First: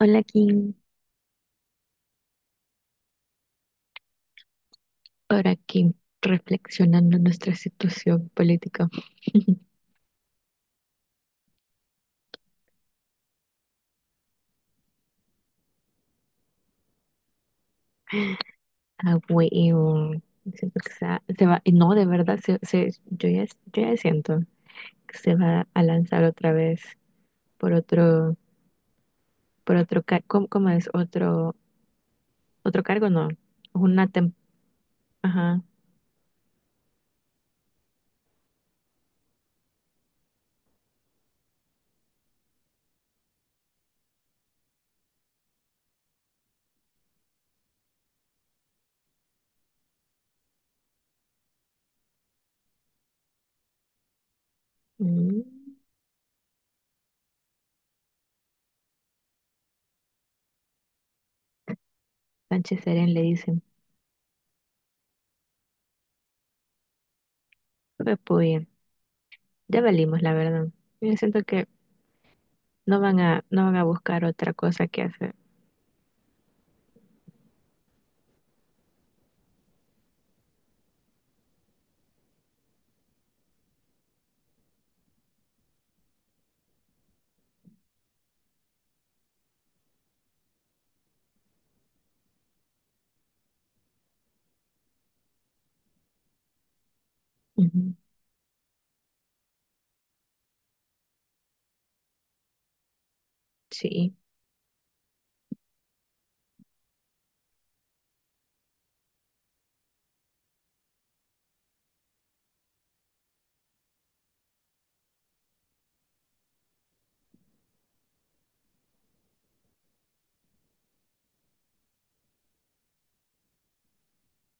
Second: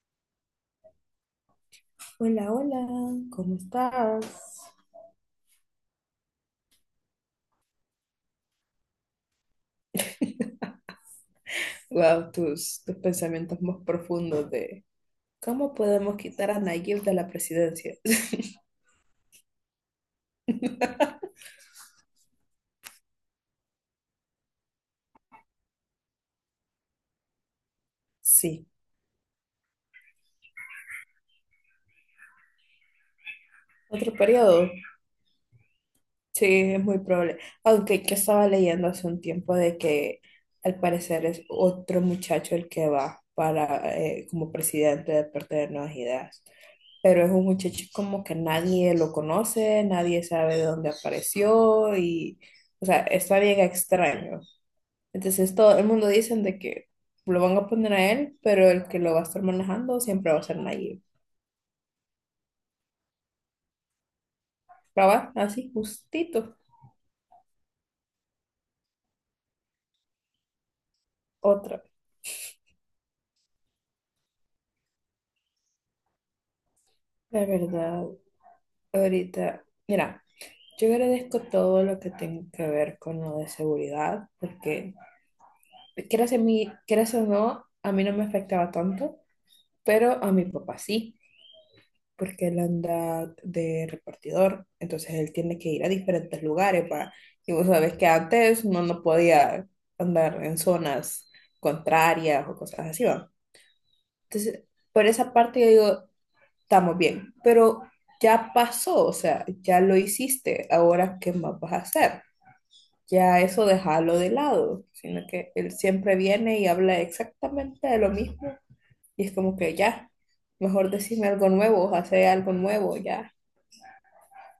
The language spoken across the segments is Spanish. Hola, Kim, Hola, hola, ¿cómo estás? por aquí reflexionando nuestra situación política. Wow, tus pensamientos más profundos de cómo podemos quitar a Nayib de la presidencia. Ah, huevo. Siento que no, de verdad, yo ya siento que se va a lanzar otra vez por otro, Sí, por otro, car- ¿cómo, ¿cómo es? Otro cargo, no, una otro tem- periodo. ajá. Sí, es muy probable. Aunque que estaba leyendo hace un tiempo de que al parecer es otro muchacho el que va para como presidente de parte de Nuevas Ideas. Pero es un muchacho como que nadie lo conoce, nadie sabe de dónde apareció y, o sea, está bien extraño. Mm. Entonces todo el mundo dicen de que lo van a poner a él, pero el que lo va a estar manejando siempre va a ser Nayib. Sánchez Serén le dicen, Cabal, así, justito. pues pues, ya valimos, la verdad. Yo siento que Otra, no van a buscar otra cosa que hacer. la verdad, ahorita, mira, yo agradezco todo lo que tenga que ver con lo de seguridad, porque quieras a mí, quieras o no, a mí no me afectaba tanto, pero a mi papá sí. Porque él anda de repartidor, entonces él tiene que ir a diferentes lugares para, y vos Ujú. sabés que antes uno no podía andar en zonas contrarias o cosas así, ¿va? Sí. Entonces, por esa parte yo digo, estamos bien, pero ya pasó, o sea, ya lo hiciste, ahora ¿qué más vas a hacer? Ya eso déjalo de lado, sino que él siempre viene y habla exactamente de lo mismo y es como que ya, mejor decime algo nuevo, hace algo nuevo, ya.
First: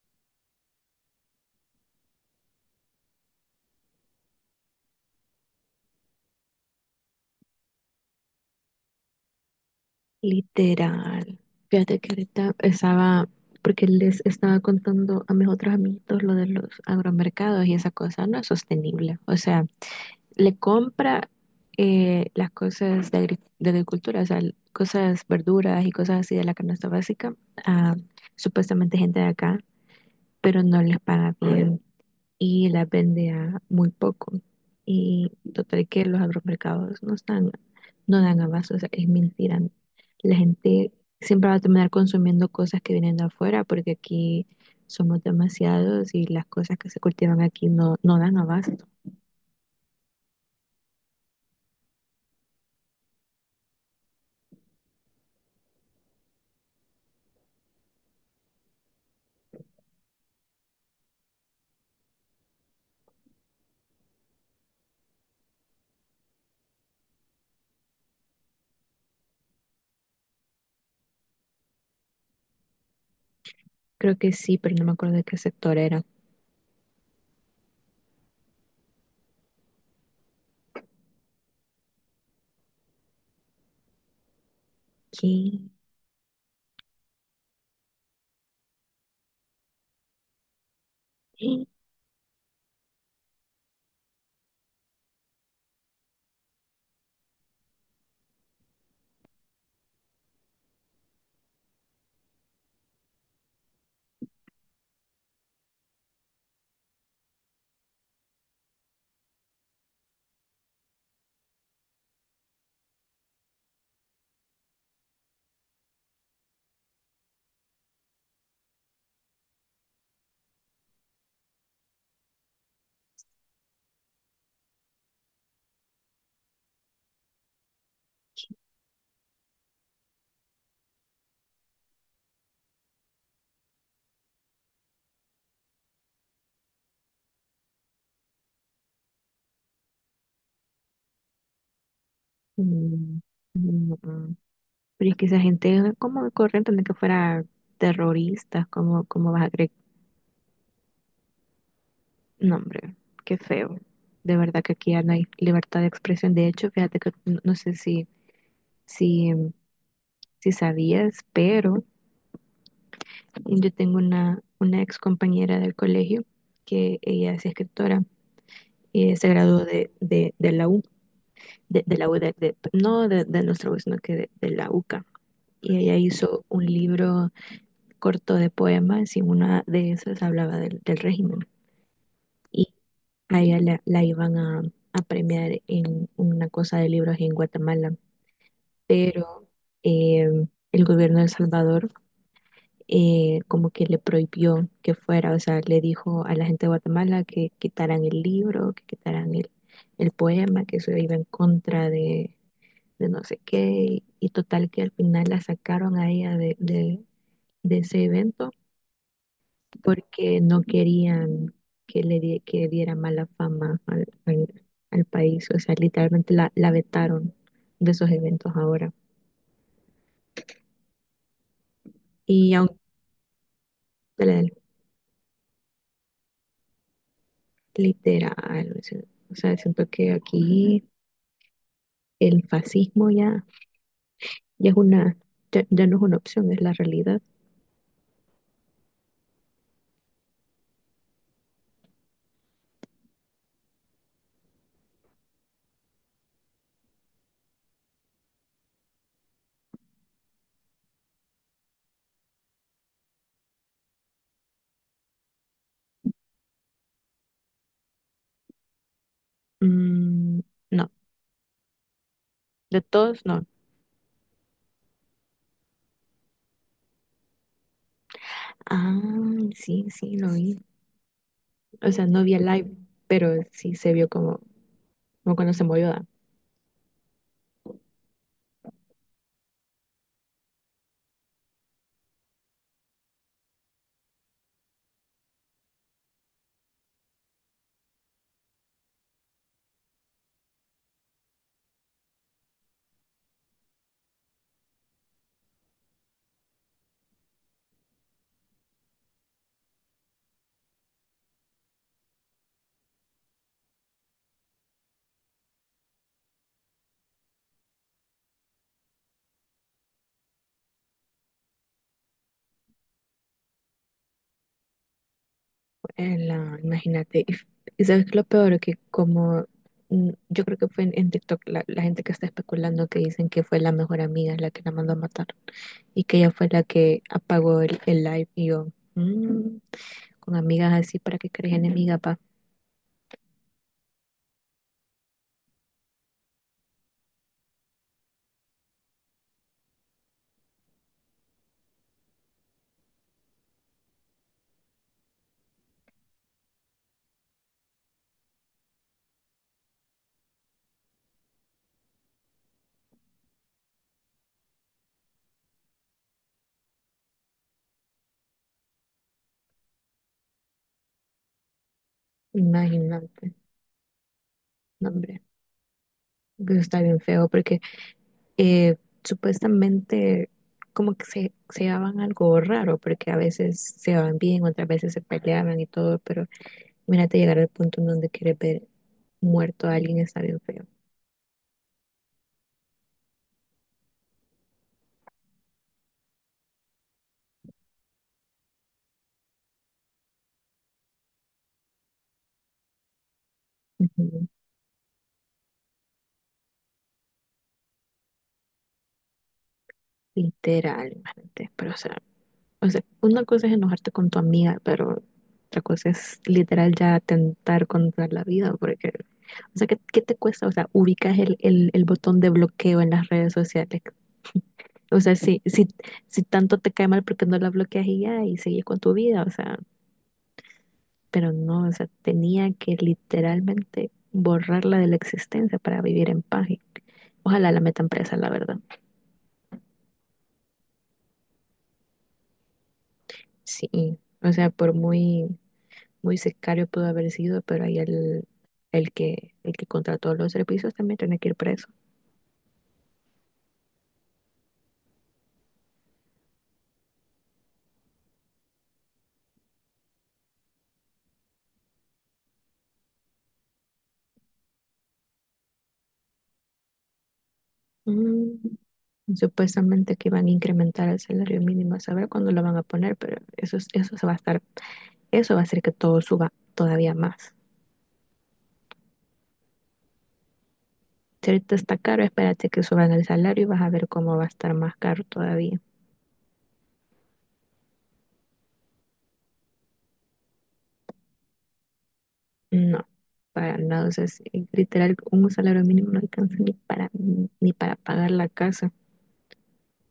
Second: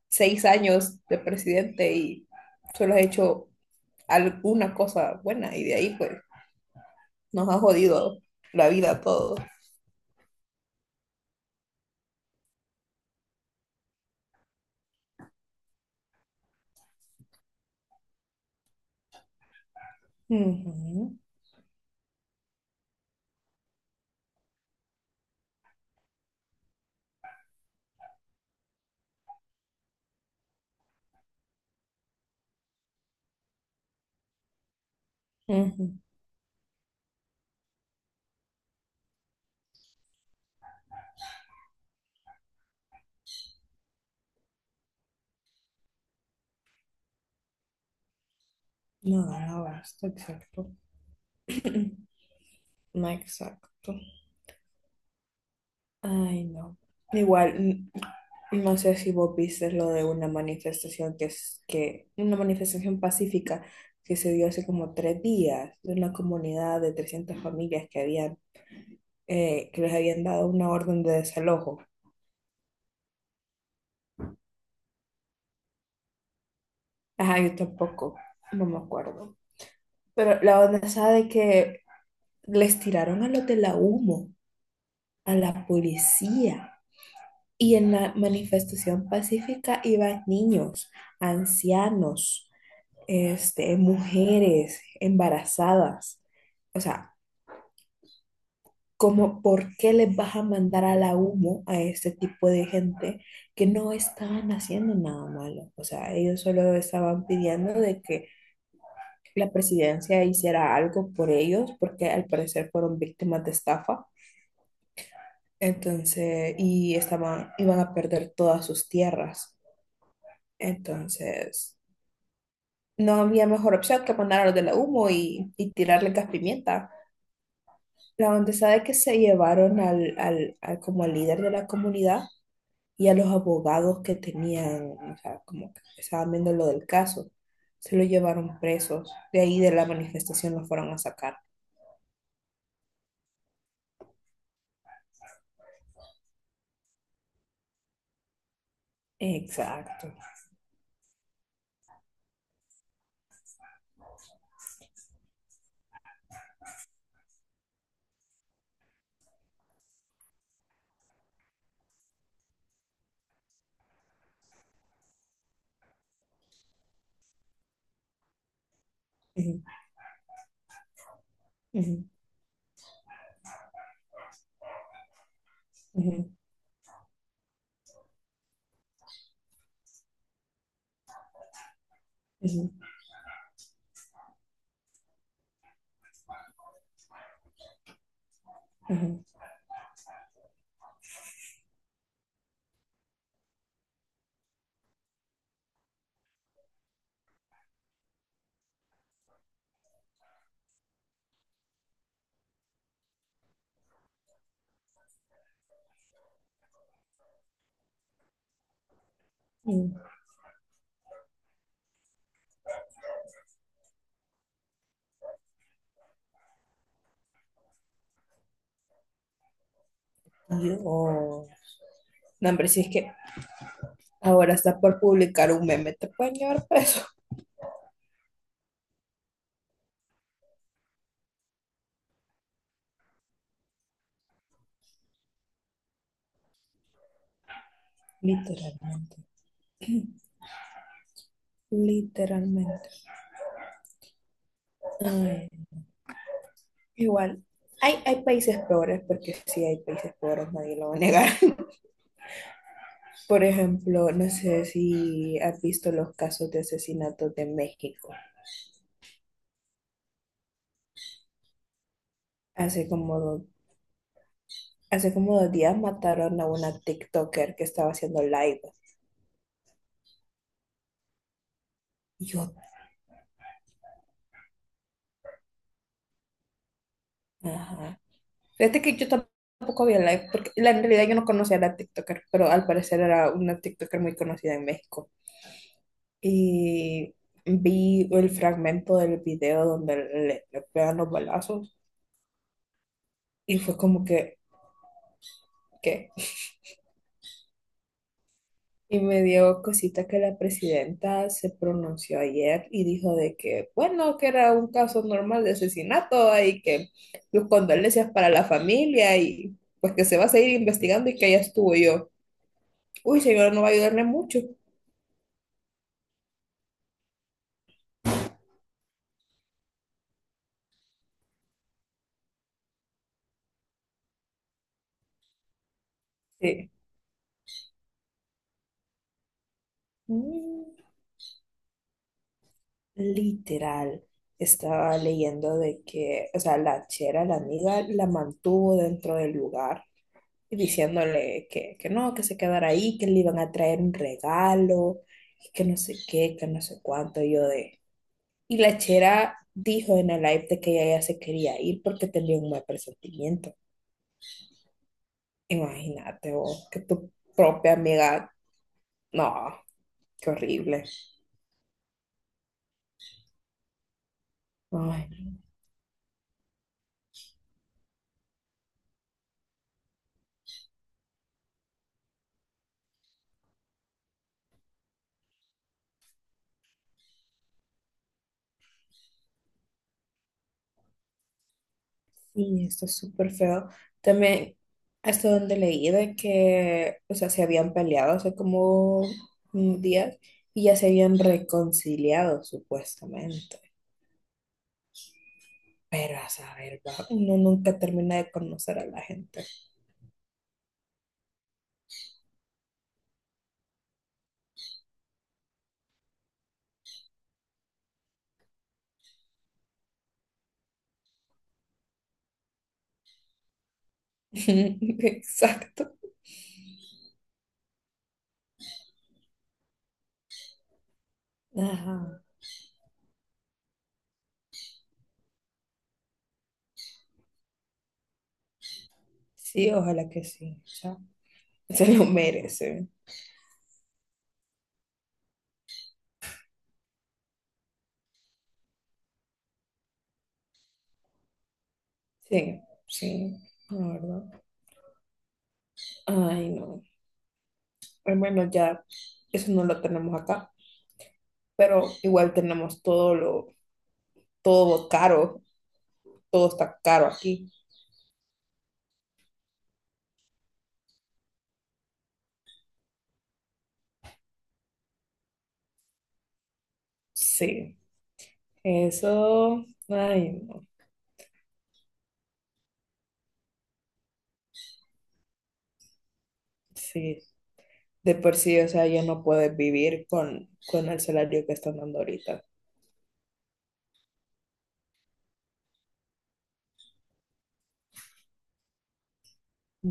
6 años de presidente y solo has hecho alguna cosa buena y de ahí pues nos ha jodido la vida a todos. Literal. Fíjate que ahorita estaba, porque les estaba contando a mis otros amiguitos lo de los agromercados y esa cosa no es sostenible. O sea, le Ujú, compra las cosas de, de agricultura, o sea, cosas, verduras y cosas así de la canasta básica a supuestamente gente de acá, pero no les paga bien y las vende a muy poco. Y total ujú. que los agromercados no están, no dan abasto, o sea, es mentira. La gente siempre va a terminar consumiendo cosas que vienen de afuera porque aquí somos demasiados y las cosas que se cultivan aquí no, no dan abasto. No, no basta, exacto. No, exacto. Ay, no. Igual, no sé si vos viste lo de una manifestación que es que, una manifestación pacífica que se dio hace como 3 días de una comunidad de 300 familias que habían, que les habían dado una orden de desalojo. Creo que sí, pero no me acuerdo de qué sector era. Ajá, yo tampoco, no me acuerdo. Pero la onda esa de que les tiraron a los de la humo, a la Aquí. policía. Y en la manifestación pacífica iban niños, ancianos, este, mujeres embarazadas. O sea, como, ¿por qué les vas a mandar a la humo a este tipo de gente que no estaban haciendo nada malo? O sea, ellos solo estaban pidiendo de que la presidencia hiciera algo por ellos, porque al parecer fueron víctimas de estafa. Entonces, y estaban, iban a perder todas sus tierras. Entonces, no había mejor opción que mandar a los de la humo y tirarle gas pimienta. La onda de que se llevaron al como al líder de la comunidad y a los abogados que tenían, o sea, como que estaban viendo lo del caso, se lo llevaron presos. De ahí de la manifestación los fueron a sacar. Mm, no. Ah. Pero es que esa gente, ¿cómo corren de que fuera terroristas? Cómo vas a creer? Exacto. No, hombre, qué feo. De verdad que aquí ya no hay libertad de expresión. De hecho, fíjate que no, no sé si, si sabías, pero yo tengo una ex compañera del colegio que ella es escritora y se graduó de la U, de Ujú, la U no de nuestra U, sino que de la UCA. Y ella ujú, hizo un libro corto de poemas y una de esas hablaba del régimen. Y ujú, a la iban a premiar en una cosa de libros en Guatemala, ujú, pero eh, el gobierno de El Salvador, como que le prohibió que fuera, o sea, le dijo a la gente de Guatemala que quitaran el libro, que quitaran el poema, que eso iba en contra de no sé qué, y total que al final la sacaron a ella de ese evento ujú. porque no querían que que diera mala fama al país. O sea, literalmente la vetaron de esos eventos ahora. Yo, no, Y hombre, aunque si es que le- ahora está por publicar un meme, te pueden llevar preso. literal, o sea, siento que aquí el fascismo ya, ya es una, ya no es una opción, es la realidad. Literalmente, literalmente. Ay, igual, hay países peores, porque sí hay países peores, nadie lo va a negar. Por ejemplo, no sé si has visto los casos de asesinatos de México. Mm, no, de Hace como todos dos, no. hace como 2 días mataron a una TikToker que estaba haciendo live. Ah, sí, sí, lo vi. O sea, no Y vi el yo, live, pero sí se vio como, como cuando se movió. ajá. Fíjate que yo tampoco había live, porque la, en realidad yo no conocía a la TikToker, pero al parecer era una TikToker muy conocida en México. Y vi el fragmento del video donde le pegan los balazos y fue como que, ¿qué? Y me dio cosita que la presidenta se pronunció ayer y dijo de que, bueno, que era un caso normal de asesinato y que sus condolencias para la familia y pues que se va a seguir investigando y que ya estuvo yo. Uy, señora, no va a ayudarle mucho. Imagínate, y y sabes que lo peor que como, mm, yo creo que fue en TikTok la gente que está especulando que dicen que fue la mejor amiga la que la mandó a matar y que ella fue la Sí. que apagó el live y yo, mm, con Mm, amigas así para que crees enemiga, pa, literal, estaba leyendo de que, o sea, la chera, la amiga, la mantuvo dentro del lugar y diciéndole que no, que se quedara ahí, que le iban a traer un regalo, y que no sé qué, que no sé cuánto, y yo de... Y la chera dijo en el live de que ella ya se quería ir porque tenía un mal presentimiento. Imagínate vos, que tu propia amiga, no, qué horrible. imagínate, no, Ay. hombre, No. eso está bien feo porque eh, supuestamente como que se llevaban algo raro, porque a veces se llevaban bien, otras veces se peleaban y todo, pero mírate llegar al punto en donde quieres ver muerto a alguien. Está bien feo. Sí, esto es súper feo. También, hasta donde leí de que, o sea, se habían peleado hace como un día y ya se habían reconciliado, supuestamente. Ujú. Pero a saber, va, uno nunca termina de conocer a la gente. Literal, imagínate, pero o sea, o sea, una cosa es enojarte con tu amiga, pero otra cosa es literal ya atentar contra la vida, porque, o sea, ¿qué, qué te cuesta? O sea, ubicas el botón de bloqueo en las redes sociales. O sea, si, si, Exacto. si tanto te cae mal porque no la bloqueas y ya, y sigues con tu vida, o sea, pero no, o sea, Ajá. tenía que literalmente borrarla de la existencia para vivir en paz. Y ojalá la metan presa, la verdad. Sí, ojalá que sí. O sea, se lo merece. Sí, o sea, por muy, muy secario pudo haber sido, pero ahí el, el que contrató los servicios también tiene que ir preso. Sí, sí, la verdad. Ay, no. Al menos ya, eso no lo tenemos acá, pero igual tenemos todo lo todo caro, todo está caro aquí. Mm. Supuestamente que van a incrementar el salario mínimo, a saber cuándo lo van a poner, pero eso, eso se va a estar, eso va a hacer que todo suba todavía más. Sí, eso, ay, no, Si ahorita está caro, espérate que suban el salario y vas a ver cómo va a estar más caro todavía. sí, de por sí, o sea, ya no puedes vivir con, el salario que están dando ahorita. No, para nada. O sea, literal, un salario mínimo no alcanza ni para, ni para pagar la casa.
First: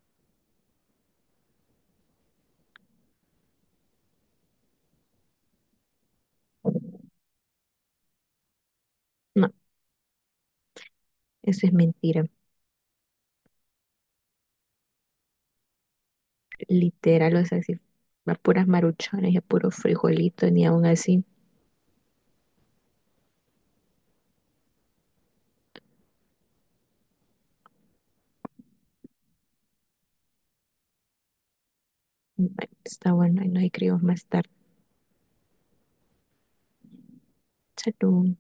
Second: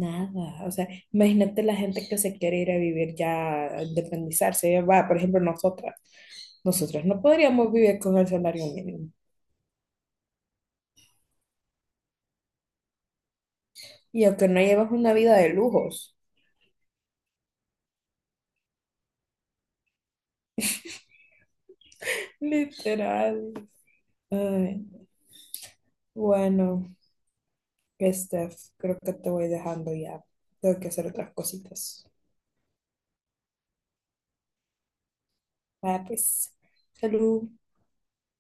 Nada, o sea, imagínate la gente que se quiere ir a vivir ya, a independizarse, va, por ejemplo, nosotras no podríamos vivir con el salario mínimo. No, eso es mentira. Y aunque no llevas una vida de lujos, Literal, o sea, si a puras maruchones y a puros frijolitos, ni aún así. literal. Ay, bueno, Steph, creo que te voy dejando ya. Tengo que hacer otras cositas. Bueno, está bueno, ahí nos escribimos más tarde. Vaya pues, salud. Salud.